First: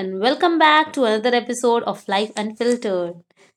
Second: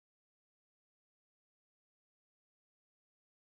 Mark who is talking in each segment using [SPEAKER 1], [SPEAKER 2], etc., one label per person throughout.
[SPEAKER 1] and welcome back to another episode of Life Unfiltered.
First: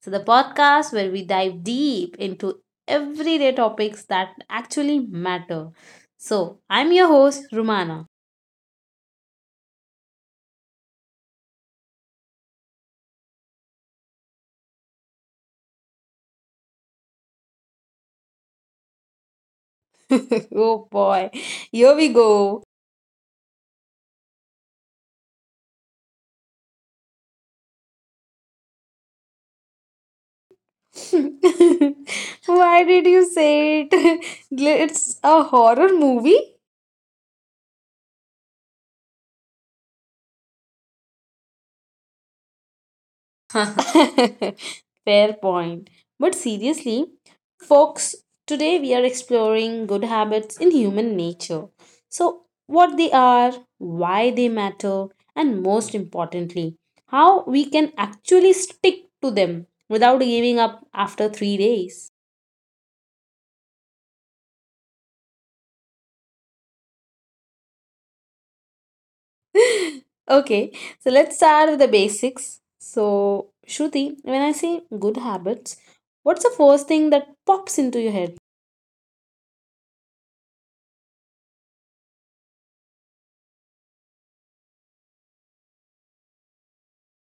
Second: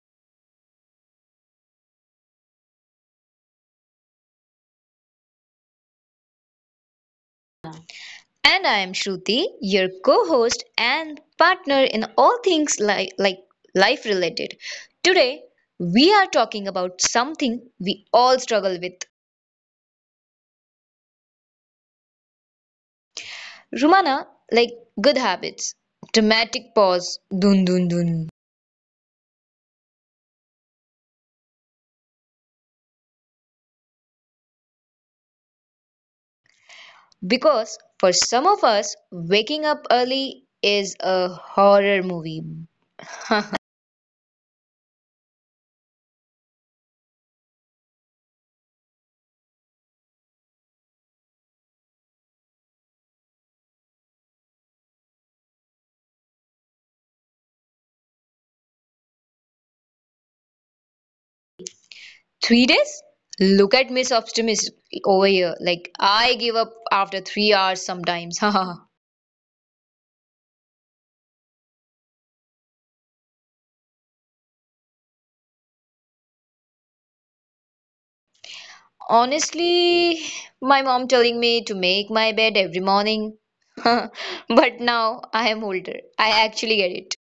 [SPEAKER 1] So, the podcast where we dive deep into everyday topics that actually matter. So, I'm your host, Rumana.
[SPEAKER 2] And I am Shruti, your co host and partner in all things like life related. Today, we are talking about something we all struggle with.
[SPEAKER 1] Oh boy, here we go.
[SPEAKER 2] Rumana, like good habits. Dramatic pause, dun dun dun.
[SPEAKER 1] Why did you say it? It's a horror movie?
[SPEAKER 2] Because for some of us, waking up early is a horror movie.
[SPEAKER 1] Fair point. But seriously, folks, today we are exploring good habits in human nature. So, what they are, why they matter, and most importantly, how we can actually stick to them without giving up after 3 days.
[SPEAKER 2] 3 days? Look at Miss Optimist over here. I give up after 3 hours sometimes.
[SPEAKER 1] Okay, so let's start with the basics. So, Shruti, when I say good habits, what's the first thing that pops into your head?
[SPEAKER 2] Honestly, my mom telling me to make my bed every morning. But now I am older. I actually get it.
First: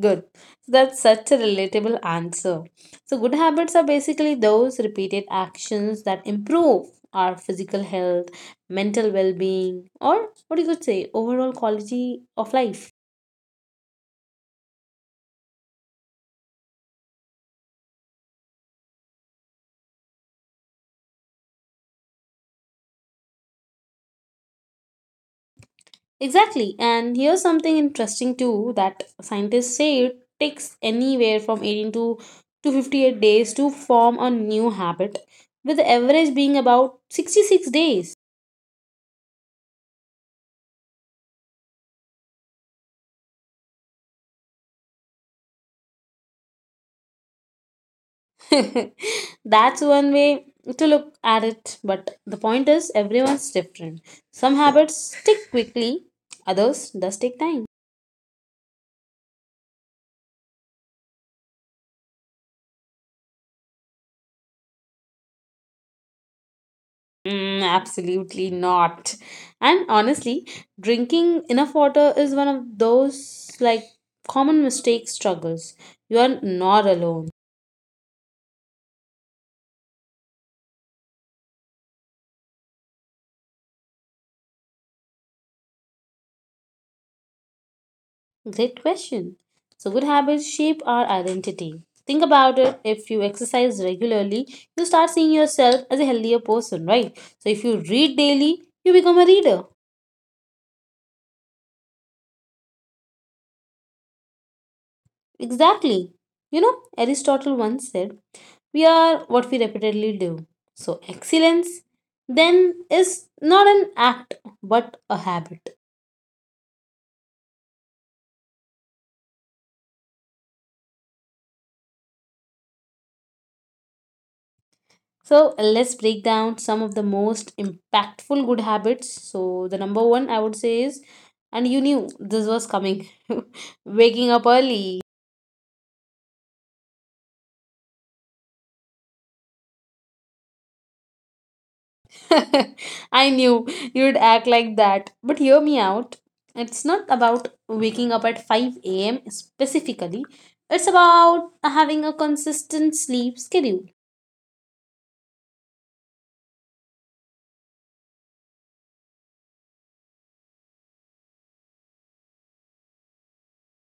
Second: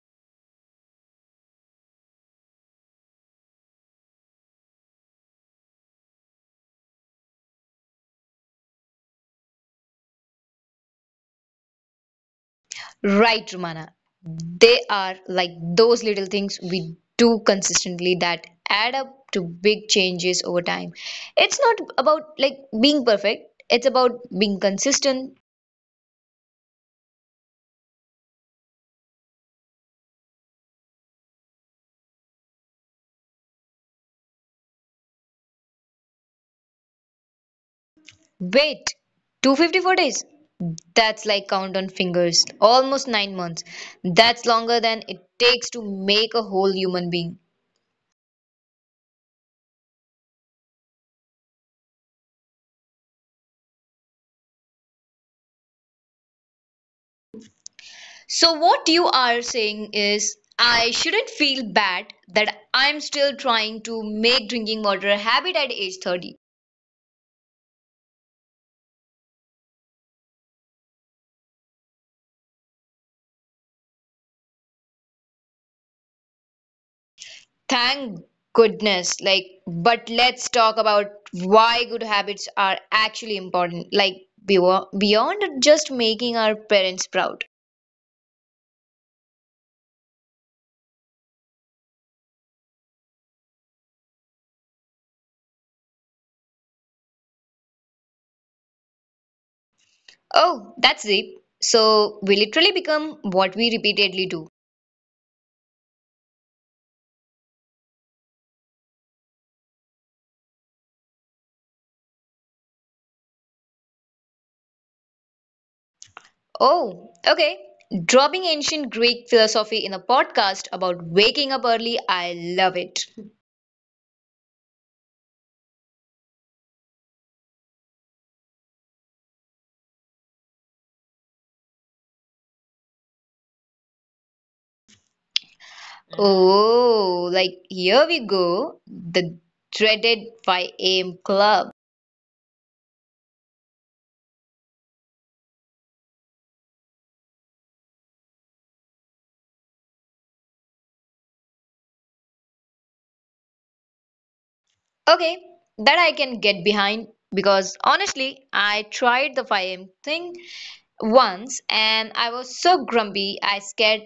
[SPEAKER 1] Good. So that's such a relatable answer. So, good habits are basically those repeated actions that improve our physical health, mental well being, or what you could say, overall quality of life.
[SPEAKER 2] Right, Rumana. They are like those little things we do consistently that add up to big changes over time. It's not about being perfect. It's about being consistent.
[SPEAKER 1] Exactly. And here's something interesting too that scientists say it takes anywhere from 18 to 258 days to form a new habit, with the average being about 66 days.
[SPEAKER 2] Wait, 254 days? That's like count on fingers. Almost 9 months. That's longer than it takes to make a whole human being.
[SPEAKER 1] That's one way to look at it, but the point is everyone's different. Some habits stick quickly, others does take time.
[SPEAKER 2] So, what you are saying is, I shouldn't feel bad that I'm still trying to make drinking water a habit at age 30.
[SPEAKER 1] Mm, absolutely not. And honestly, drinking enough water is one of those like common mistake struggles. You are not alone.
[SPEAKER 2] Thank goodness. But let's talk about why good habits are actually important. Beyond just making our parents proud.
[SPEAKER 1] Great question. So, good habits shape our identity. Think about it. If you exercise regularly, you start seeing yourself as a healthier person, right? So, if you read daily, you become a reader.
[SPEAKER 2] Oh, that's deep. So we literally become what we repeatedly do.
[SPEAKER 1] Exactly. You know, Aristotle once said, we are what we repeatedly do. So, excellence then is not an act but a habit.
[SPEAKER 2] Oh, okay. Dropping ancient Greek philosophy in a podcast about waking up early, I love it.
[SPEAKER 1] So let's break down some of the most impactful good habits. So the number one I would say is, and you knew this was coming, waking up early.
[SPEAKER 2] Oh, here we go. The dreaded 5 a.m. club.
[SPEAKER 1] I knew you'd act like that. But hear me out. It's not about waking up at 5 a.m. specifically. It's about having a consistent sleep schedule.
[SPEAKER 2] Okay, that I can get behind because honestly, I tried the 5 a.m. thing once and I was so grumpy I scared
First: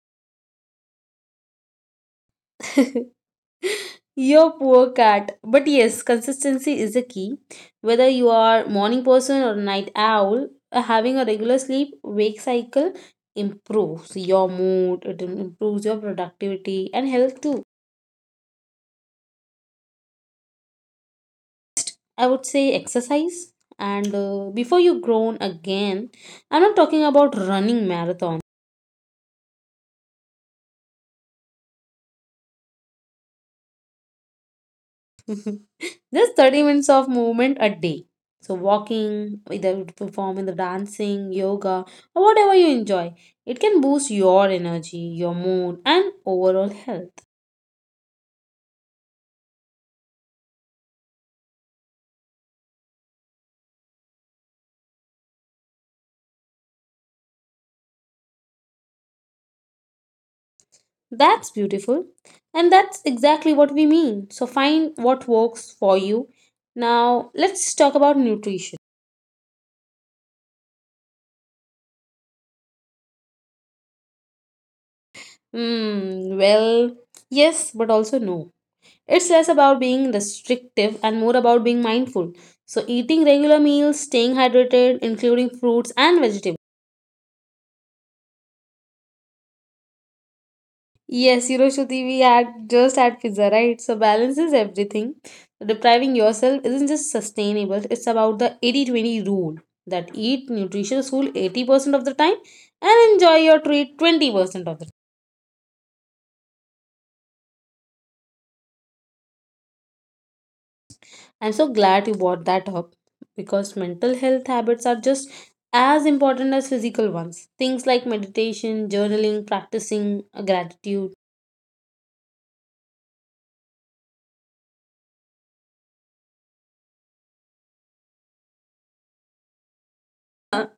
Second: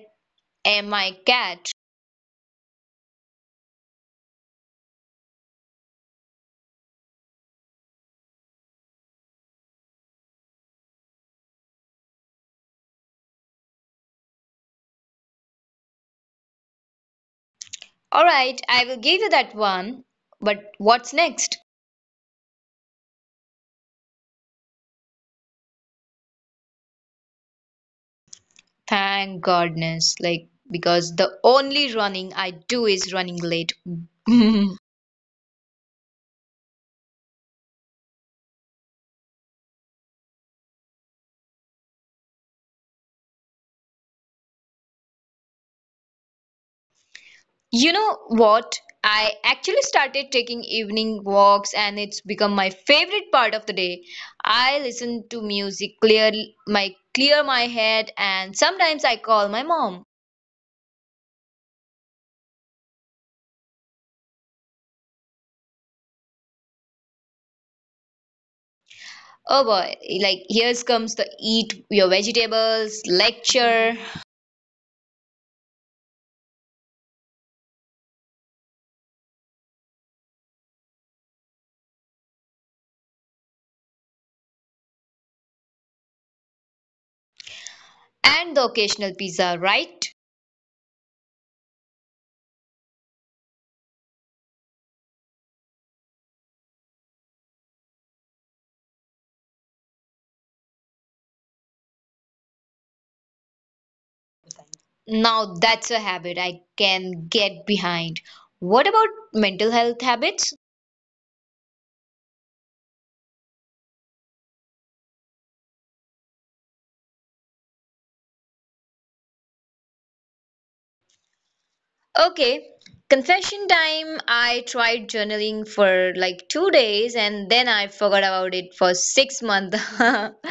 [SPEAKER 2] my cat.
[SPEAKER 1] Your poor cat. But yes, consistency is a key. Whether you are morning person or night owl, having a regular sleep wake cycle improves your mood, it improves your productivity and health too.
[SPEAKER 2] All right, I will give you that one. But what's next?
[SPEAKER 1] I would say exercise and before you grown again, I'm not talking about running marathon.
[SPEAKER 2] Thank goodness. Because the only running I do is running late.
[SPEAKER 1] Just 30 minutes of movement a day. So, walking, either performing the dancing, yoga, or whatever you enjoy. It can boost your energy, your mood, and overall health.
[SPEAKER 2] You know what? I actually started taking evening walks and it's become my favorite part of the day. I listen to music, clear my head, and sometimes I call my mom.
[SPEAKER 1] That's beautiful. And that's exactly what we mean. So, find what works for you. Now, let's talk about nutrition.
[SPEAKER 2] Oh boy, here comes the eat your vegetables lecture.
[SPEAKER 1] Hmm, well, yes, but also no. It's less about being restrictive and more about being mindful. So, eating regular meals, staying hydrated, including fruits and vegetables.
[SPEAKER 2] And the occasional pizza, right?
[SPEAKER 1] Yes, Hiroshiti, we had just had pizza, right? So balance is everything. Depriving yourself isn't just sustainable, it's about the 80/20 rule that eat nutritious food 80% of the time and enjoy your treat 20% of the time.
[SPEAKER 2] Now that's a habit I can get behind. What about mental health habits?
[SPEAKER 1] I'm so glad you brought that up because mental health habits are just as important as physical ones. Things like meditation, journaling, practicing gratitude.
[SPEAKER 2] Okay, confession time. I tried journaling for 2 days, and then I forgot about it for 6 months.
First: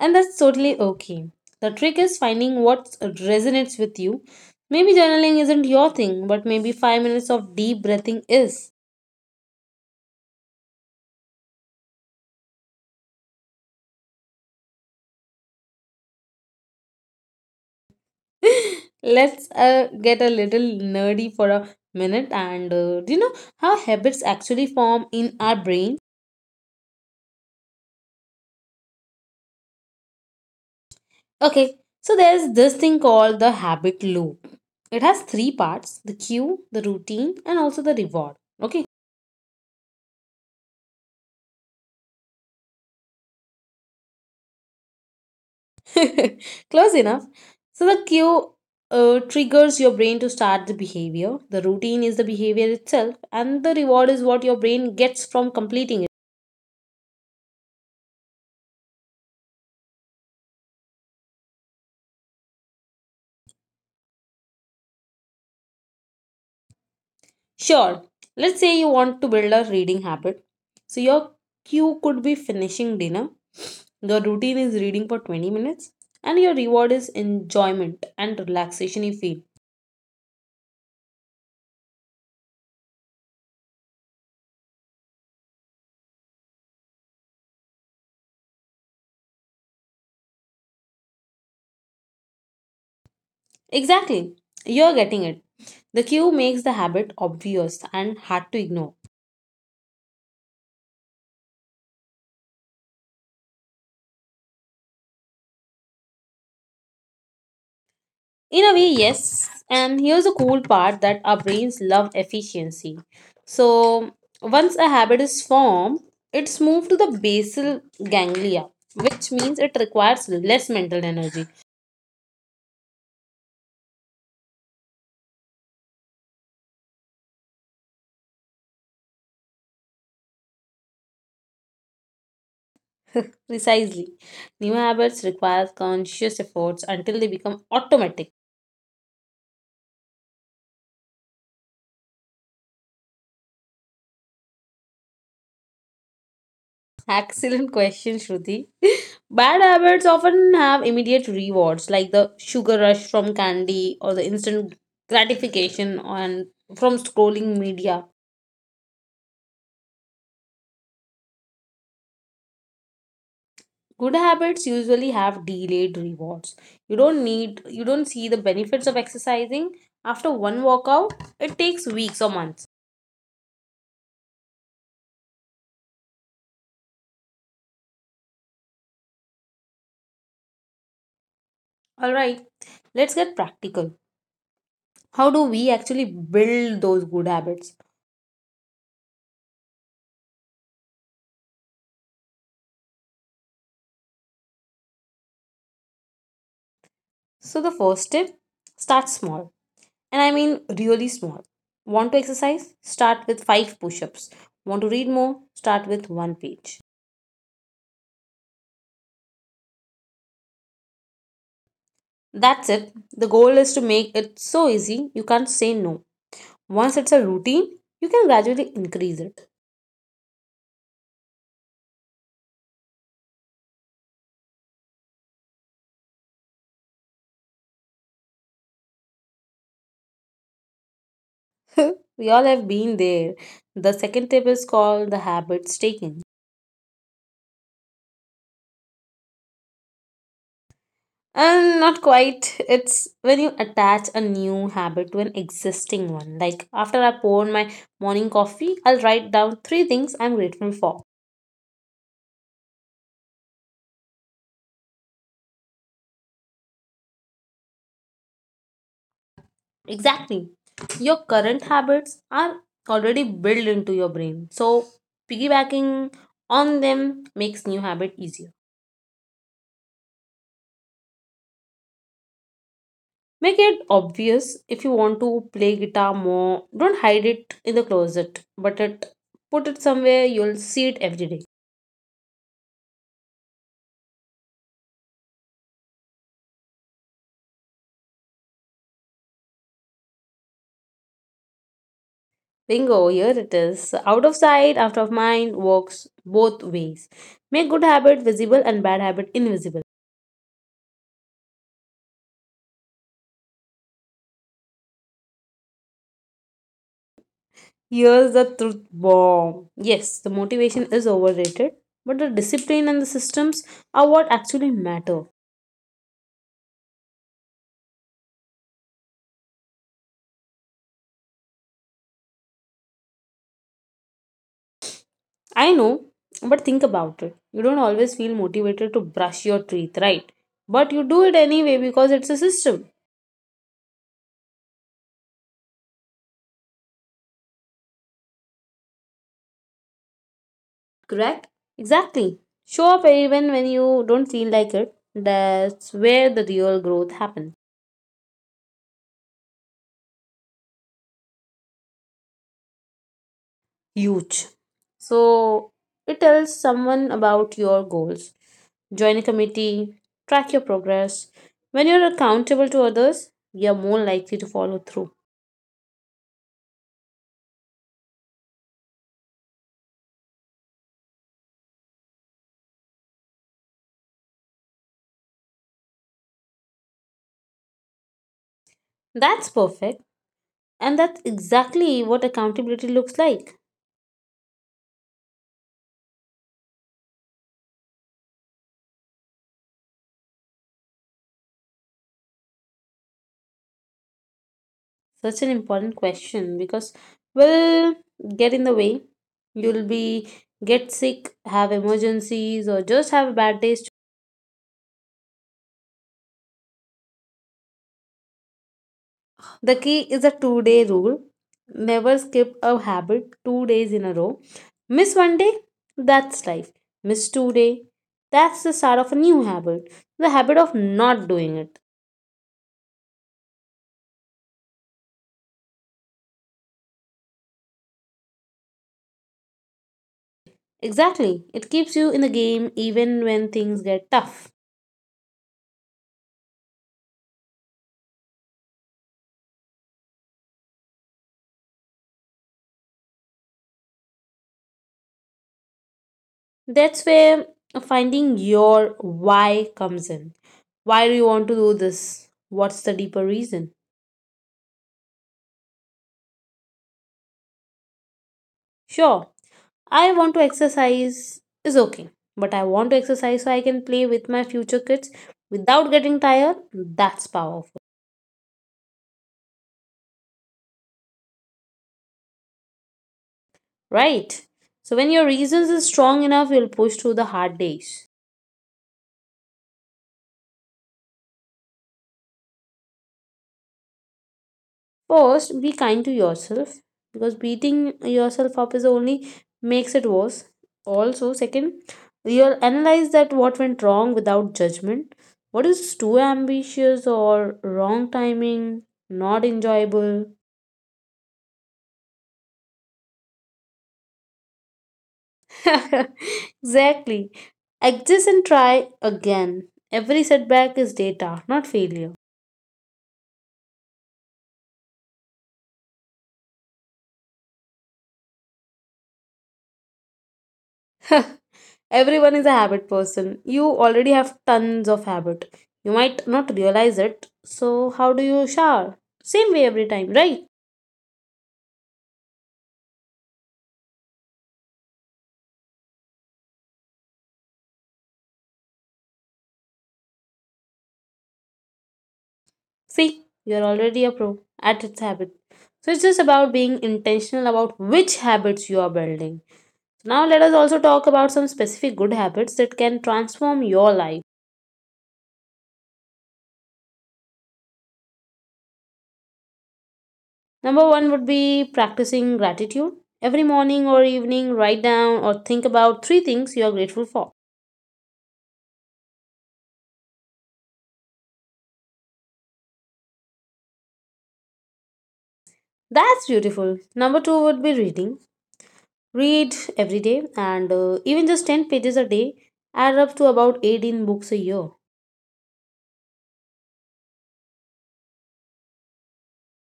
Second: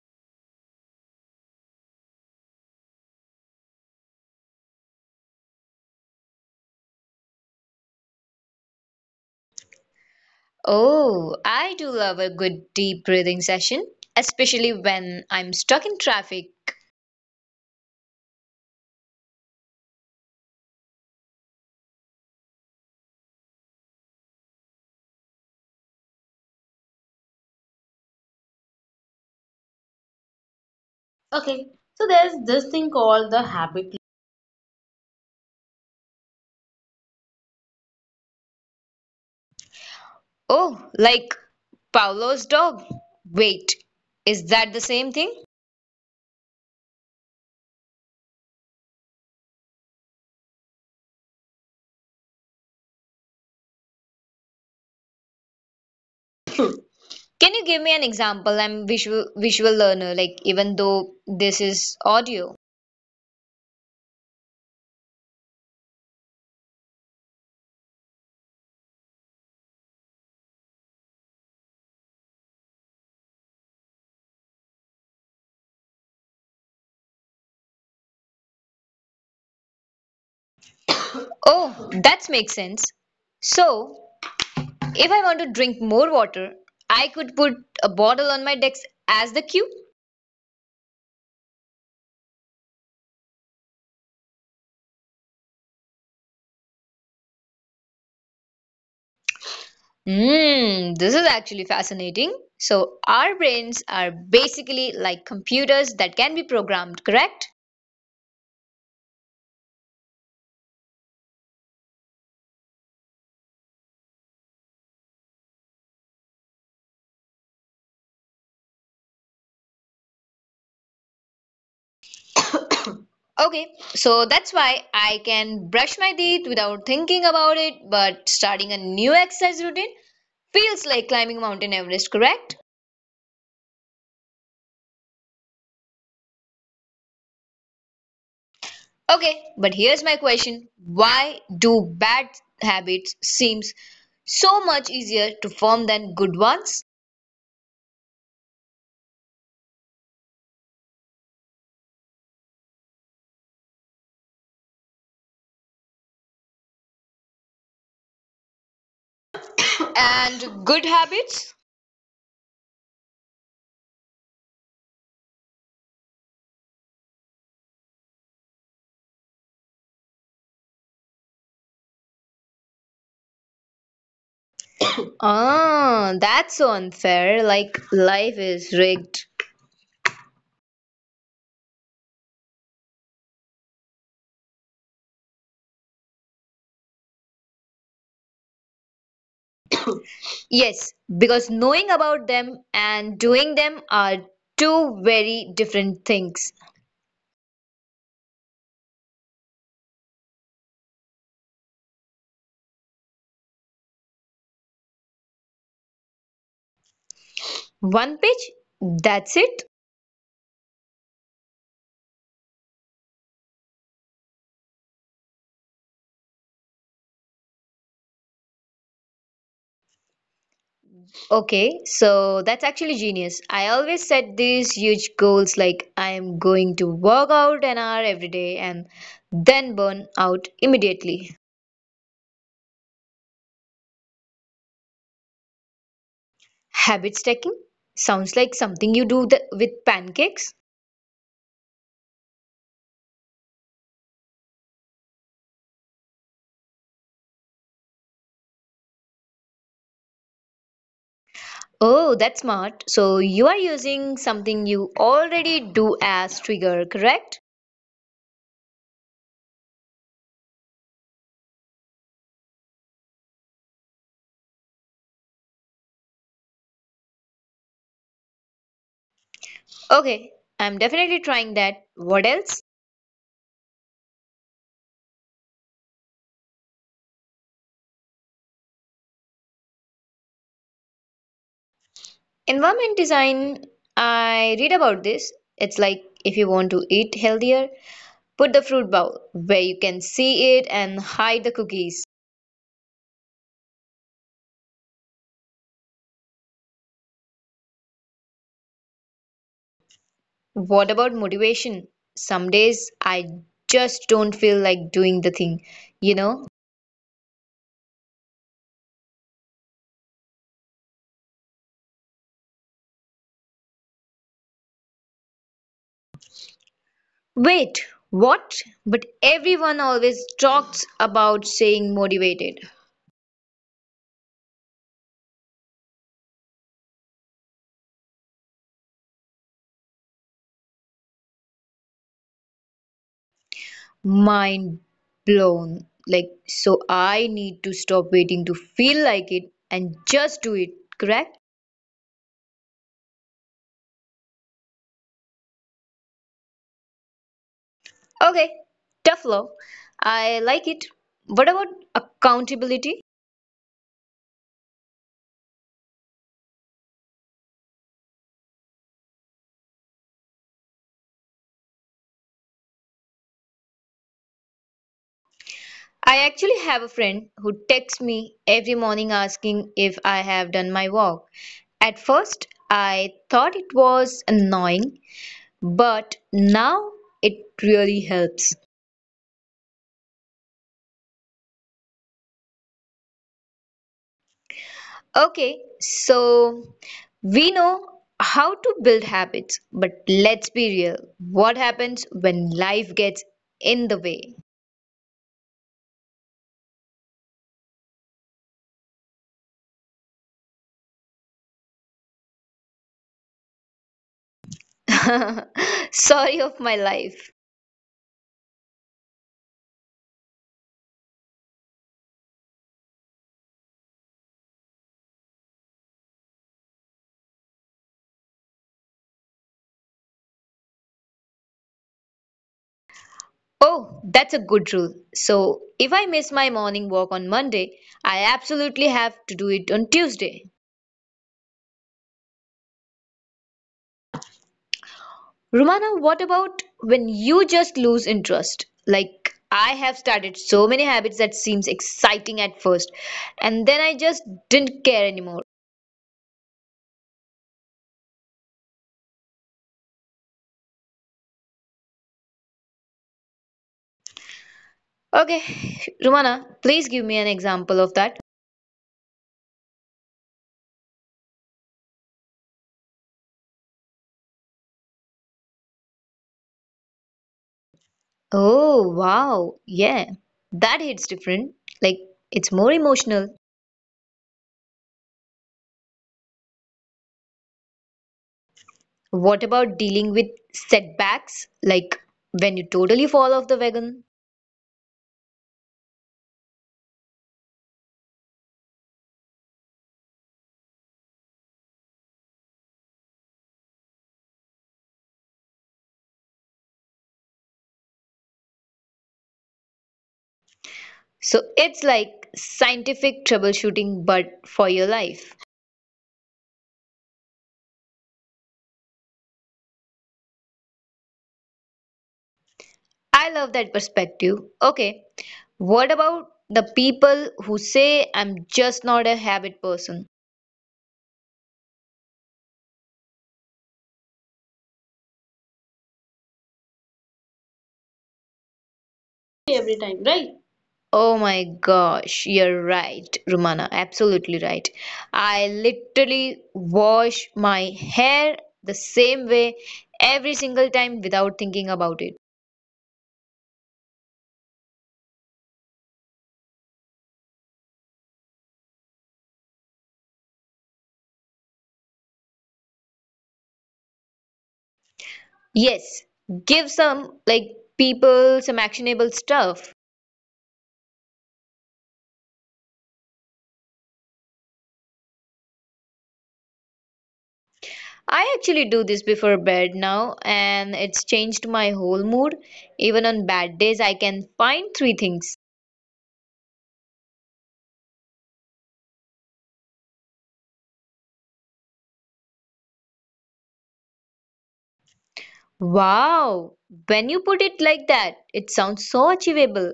[SPEAKER 1] And that's totally okay. The trick is finding what resonates with you. Maybe journaling isn't your thing, but maybe 5 minutes of deep breathing is.
[SPEAKER 2] Oh, I do love a good deep breathing session, especially when I'm stuck in traffic.
[SPEAKER 1] Let's get a little nerdy for a minute and do you know how habits actually form in our brain?
[SPEAKER 2] Okay,
[SPEAKER 1] Okay,
[SPEAKER 2] so
[SPEAKER 1] so
[SPEAKER 2] there's
[SPEAKER 1] there's
[SPEAKER 2] this
[SPEAKER 1] this
[SPEAKER 2] thing
[SPEAKER 1] thing
[SPEAKER 2] called the
[SPEAKER 1] called the
[SPEAKER 2] habit.
[SPEAKER 1] habit loop. It has three parts: the cue, the routine, and also the reward. Okay.
[SPEAKER 2] Oh, like Paolo's dog. Wait, is that the same thing?
[SPEAKER 1] Close enough. So the cue triggers your brain to start the behavior. The routine is the behavior itself, and the reward is what your brain gets from completing it.
[SPEAKER 2] Can you give me an example? I'm visual learner, even though this is audio.
[SPEAKER 1] Sure, let's say you want to build a reading habit. So your cue could be finishing dinner. Your routine is reading for 20 minutes, and your reward is enjoyment and relaxation you feel.
[SPEAKER 2] Oh, that makes sense. So, if I want to drink more water, I could put a bottle on my desk as the cue.
[SPEAKER 1] Exactly, you're getting it. The cue makes the habit obvious and hard to ignore.
[SPEAKER 2] Hmm, this is actually fascinating. So, our brains are basically like computers that can be programmed, correct?
[SPEAKER 1] In a way, yes. And here's a cool part that our brains love efficiency. So once a habit is formed, it's moved to the basal ganglia, which means it requires less mental energy.
[SPEAKER 2] Okay, so that's why I can brush my teeth without thinking about it, but starting a new exercise routine feels like climbing Mountain Everest, correct?
[SPEAKER 1] Precisely. New habits require conscious efforts until they become automatic.
[SPEAKER 2] Okay, but here's my question. Why do bad habits seems so much easier to form than good ones?
[SPEAKER 1] Excellent question, Shruti. Bad habits often have immediate rewards like the sugar rush from candy or the instant gratification on from scrolling media.
[SPEAKER 2] And good habits?
[SPEAKER 1] Good habits usually have delayed rewards. You don't see the benefits of exercising after one workout. It takes weeks or months.
[SPEAKER 2] Ah, that's so unfair. Like life is rigged.
[SPEAKER 1] Alright, let's get practical. How do we actually build those good habits?
[SPEAKER 2] Yes, because knowing about them and doing them are two very different things.
[SPEAKER 1] So, the first tip: start small, and I mean really small. Want to exercise? Start with five push ups. Want to read more? Start with one page.
[SPEAKER 2] One page, that's it.
[SPEAKER 1] That's it. The goal is to make it so easy you can't say no. Once it's a routine, you can gradually increase it.
[SPEAKER 2] Okay, so that's actually genius. I always set these huge goals like I am going to work out an hour every day and then burn out immediately.
[SPEAKER 1] We all have been there. The second tip is called the habit staking.
[SPEAKER 2] Habit stacking sounds like something you with pancakes.
[SPEAKER 1] And not quite. It's when you attach a new habit to an existing one. Like after I pour my morning coffee, I'll write down three things I'm grateful for.
[SPEAKER 2] Oh, that's smart. So you are using something you already do as trigger, correct?
[SPEAKER 1] Exactly. Your current habits are already built into your brain. So piggybacking on them makes new habit easier.
[SPEAKER 2] Okay, I'm definitely trying that. What else?
[SPEAKER 1] Make it obvious if you want to play guitar more. Don't hide it in the closet, but it put it somewhere you'll see it every day.
[SPEAKER 2] Environment design, I read about this. It's like if you want to eat healthier, put the fruit bowl where you can see it and hide the cookies.
[SPEAKER 1] Bingo, here it is. Out of sight, out of mind works both ways. Make good habit visible and bad habit invisible.
[SPEAKER 2] What about motivation? Some days I just don't feel like doing the thing, you know?
[SPEAKER 1] Here's the truth bomb. Yes, the motivation is overrated, but the discipline and the systems are what actually matter.
[SPEAKER 2] Wait, what? But everyone always talks about saying motivated.
[SPEAKER 1] I know, but think about it. You don't always feel motivated to brush your teeth, right? But you do it anyway because it's a system.
[SPEAKER 2] Mind blown. So I need to stop waiting to feel like it and just do it, correct?
[SPEAKER 1] Correct? Exactly. Show up even when you don't feel like it. That's where the real growth happens.
[SPEAKER 2] Okay, tough love. I like it. What about accountability?
[SPEAKER 1] Huge. So it tells someone about your goals. Join a committee, track your progress. When you're accountable to others, you're more likely to follow through.
[SPEAKER 2] I actually have a friend who texts me every morning asking if I have done my walk. At first, I thought it was annoying, but now it really helps.
[SPEAKER 1] That's perfect. And that's exactly what accountability looks like.
[SPEAKER 2] Okay, so we know how to build habits, but let's be real. What happens when life gets in the way?
[SPEAKER 1] Such an important question because will get in the way. You'll be get sick, have emergencies, or just have a bad day.
[SPEAKER 2] Sorry of my life.
[SPEAKER 1] The key is a 2 day rule. Never skip a habit 2 days in a row. Miss 1 day, that's life. Miss 2 day, that's the start of a new habit. The habit of not doing it.
[SPEAKER 2] Oh, that's a good rule. So, if I miss my morning walk on Monday, I absolutely have to do it on Tuesday.
[SPEAKER 1] Exactly. It keeps you in the game even when things get tough.
[SPEAKER 2] Rumana, what about when you just lose interest? Like, I have started so many habits that seems exciting at first, and then I just didn't care anymore.
[SPEAKER 1] That's where finding your why comes in. Why do you want to do this? What's the deeper reason?
[SPEAKER 2] Okay, Rumana, please give me an example of that.
[SPEAKER 1] Sure, I want to exercise is okay, but I want to exercise so I can play with my future kids without getting tired. That's powerful,
[SPEAKER 2] Oh, wow. Yeah. That hits different. Like, it's more emotional.
[SPEAKER 1] right? So when your reasons is strong enough, you'll push through the hard days.
[SPEAKER 2] What about dealing with setbacks, like when you totally fall off the wagon?
[SPEAKER 1] First, be kind to yourself because beating yourself up is only makes it worse. Also, second, you'll analyze that what went wrong without judgment. What is too ambitious or wrong timing, not enjoyable?
[SPEAKER 2] So it's like scientific troubleshooting, but for your life.
[SPEAKER 1] Exactly. Exist and try again. Every setback is data, not failure.
[SPEAKER 2] I love that perspective. Okay, what about the people who say I'm just not a habit person?
[SPEAKER 1] Everyone is a habit person. You already have tons of habit. You might not realize it. So how do you shower? Same way
[SPEAKER 2] Every
[SPEAKER 1] every
[SPEAKER 2] time,
[SPEAKER 1] time,
[SPEAKER 2] right?
[SPEAKER 1] right?
[SPEAKER 2] Oh my gosh, you're right, Rumana. Absolutely right. I literally wash my hair the same way every single time without thinking about it.
[SPEAKER 1] See, you're already a pro at its habit. So it's just about being intentional about which habits you are building. Now let us also talk about some specific good habits that can transform your life.
[SPEAKER 2] Yes, give some like people some actionable stuff.
[SPEAKER 1] Number one would be practicing gratitude. Every morning or evening, write down or think about three things you are grateful for.
[SPEAKER 2] I actually do this before bed now, and it's changed my whole mood. Even on bad days, I can find three things.
[SPEAKER 1] That's beautiful. Number two would be reading. Read every day, and even just 10 pages a day add up to about 18 books a year.
[SPEAKER 2] Wow, when you put it like that, it sounds so achievable.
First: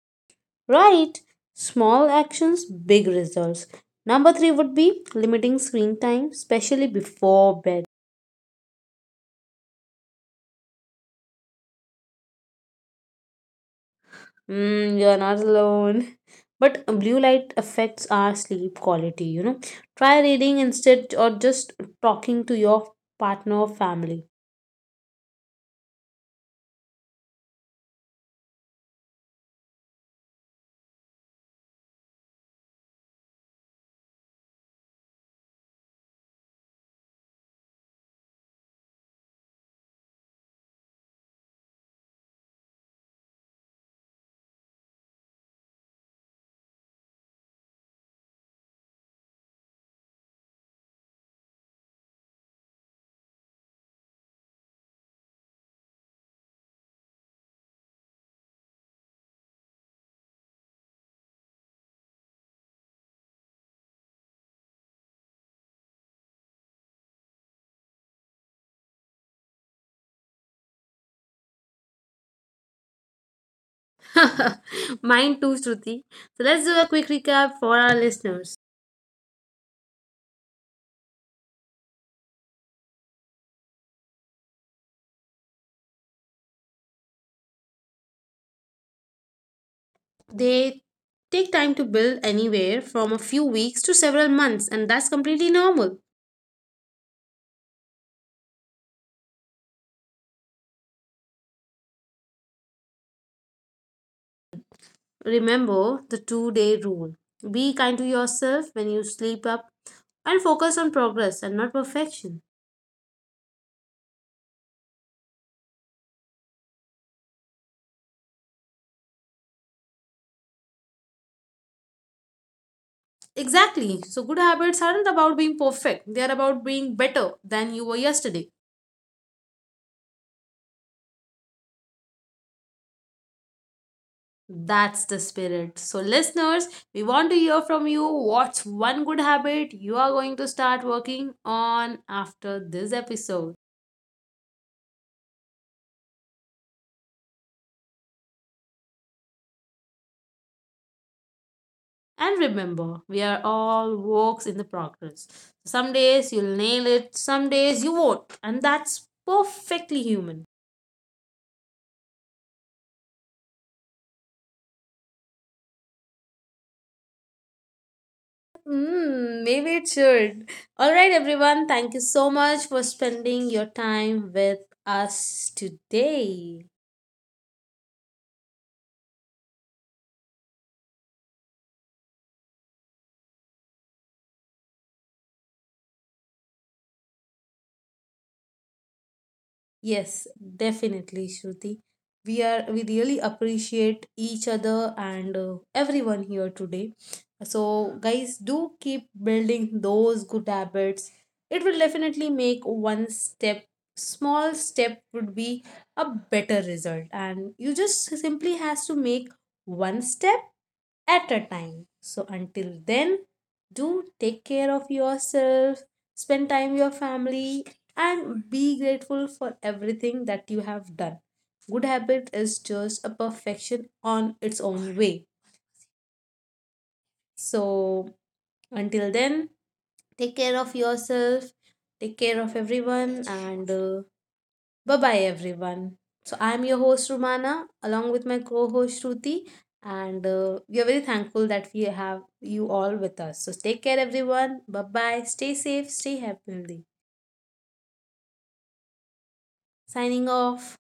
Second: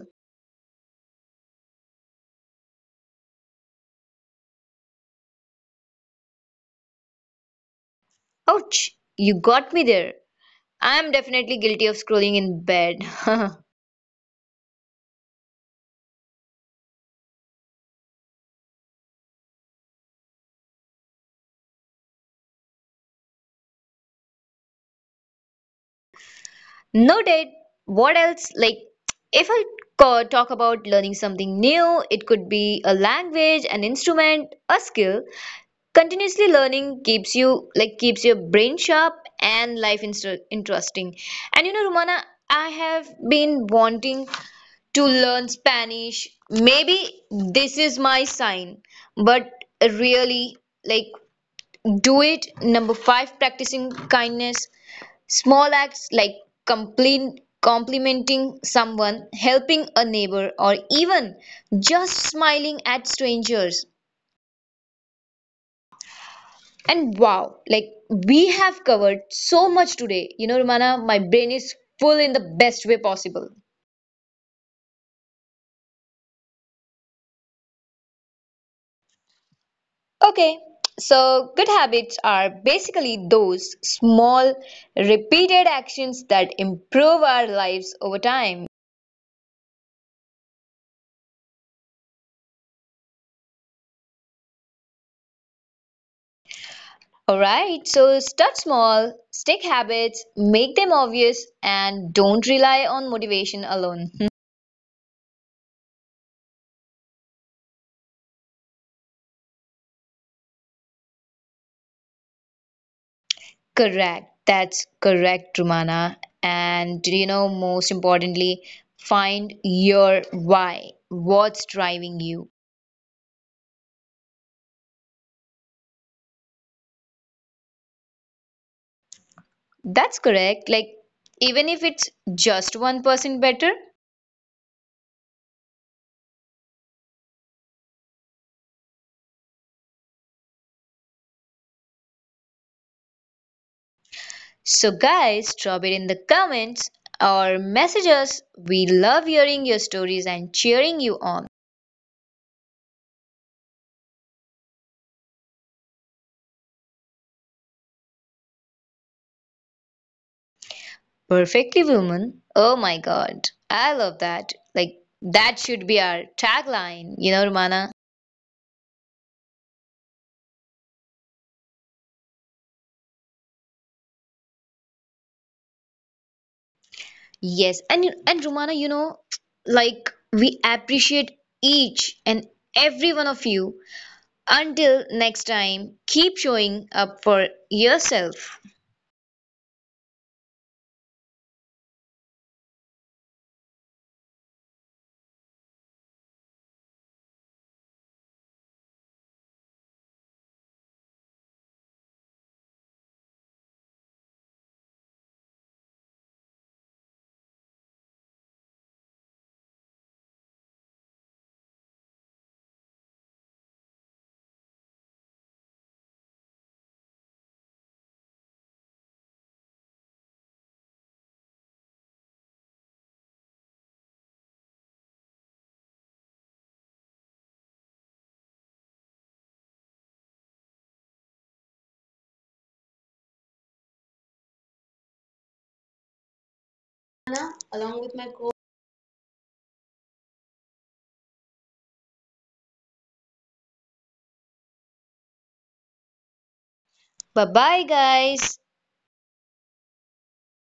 [SPEAKER 1] Right? Small actions, big results. Number three would be limiting screen time, especially before bed.
[SPEAKER 2] Ouch, you got me there. I'm definitely guilty of scrolling in bed.
[SPEAKER 1] Mm, you're not alone. But blue light affects our sleep quality, you know. Try reading instead or just talking to your partner or family.
[SPEAKER 2] Noted. What else? Like, if I talk about learning something new, it could be a language, an instrument, a skill. Continuously learning keeps your brain sharp and life interesting. And you know, Romana, I have been wanting to learn Spanish. Maybe this is my sign. But really, like do it. Number 5, practicing kindness. Small acts like complete complimenting someone, helping a neighbor, or even just smiling at strangers. And wow, we have covered so much today. You know, Romana, my brain is full in the best way possible.
[SPEAKER 1] Mine too, Shruti. So let's do a quick recap for our listeners.
[SPEAKER 2] Okay, so good habits are basically those small, repeated actions that improve our lives over time.
[SPEAKER 1] They take time to build anywhere from a few weeks to several months, and that's completely normal.
[SPEAKER 2] Alright, so start small, stick habits, make them obvious, and don't rely on motivation alone.
[SPEAKER 1] Remember the 2 day rule, be kind to yourself when you sleep up and focus on progress and not perfection.
[SPEAKER 2] Correct. That's correct, Rumana. And you know, most importantly, find your why. What's driving you?
[SPEAKER 1] Exactly. So, good habits aren't about being perfect, they are about being better than you were yesterday.
[SPEAKER 2] That's correct. Even if it's just 1% better.
[SPEAKER 1] That's the spirit. So, listeners, we want to hear from you what's one good habit you are going to start working on after this episode.
[SPEAKER 2] So, guys, drop it in the comments or message us. We love hearing your stories and cheering you on.
[SPEAKER 1] And remember, we are all works in the progress. Some days you'll nail it, some days you won't, and that's perfectly human.
[SPEAKER 2] Perfectly Woman. Oh my God. I love that. That should be our tagline, you know, Rumana.
[SPEAKER 1] Mm, maybe it should. All right, everyone, thank you so much for spending your time with us today.
[SPEAKER 2] Yes, and Romana, you know, we appreciate each and every one of you. Until next time, keep showing up for yourself.
[SPEAKER 1] Yes, definitely, Shruti. We really appreciate each other and everyone here today. So, guys, do keep building those good habits. It will definitely make one step, small step would be a better result, and you just simply has to make one step at a time. So until then, do take care of yourself, spend time with your family, and be grateful for everything that you have done. Good habit is just a perfection on its own way. So until then, take care of yourself, take care of everyone, and bye bye, everyone. So, I'm your host, Rumana, along
[SPEAKER 2] Along
[SPEAKER 1] with
[SPEAKER 2] with
[SPEAKER 1] my
[SPEAKER 2] my
[SPEAKER 1] co host, Shruti, and we are very thankful that we have you all with us. So, take care, everyone. Bye bye. Stay safe, stay happy.
[SPEAKER 2] bye bye, guys.
[SPEAKER 1] Signing off.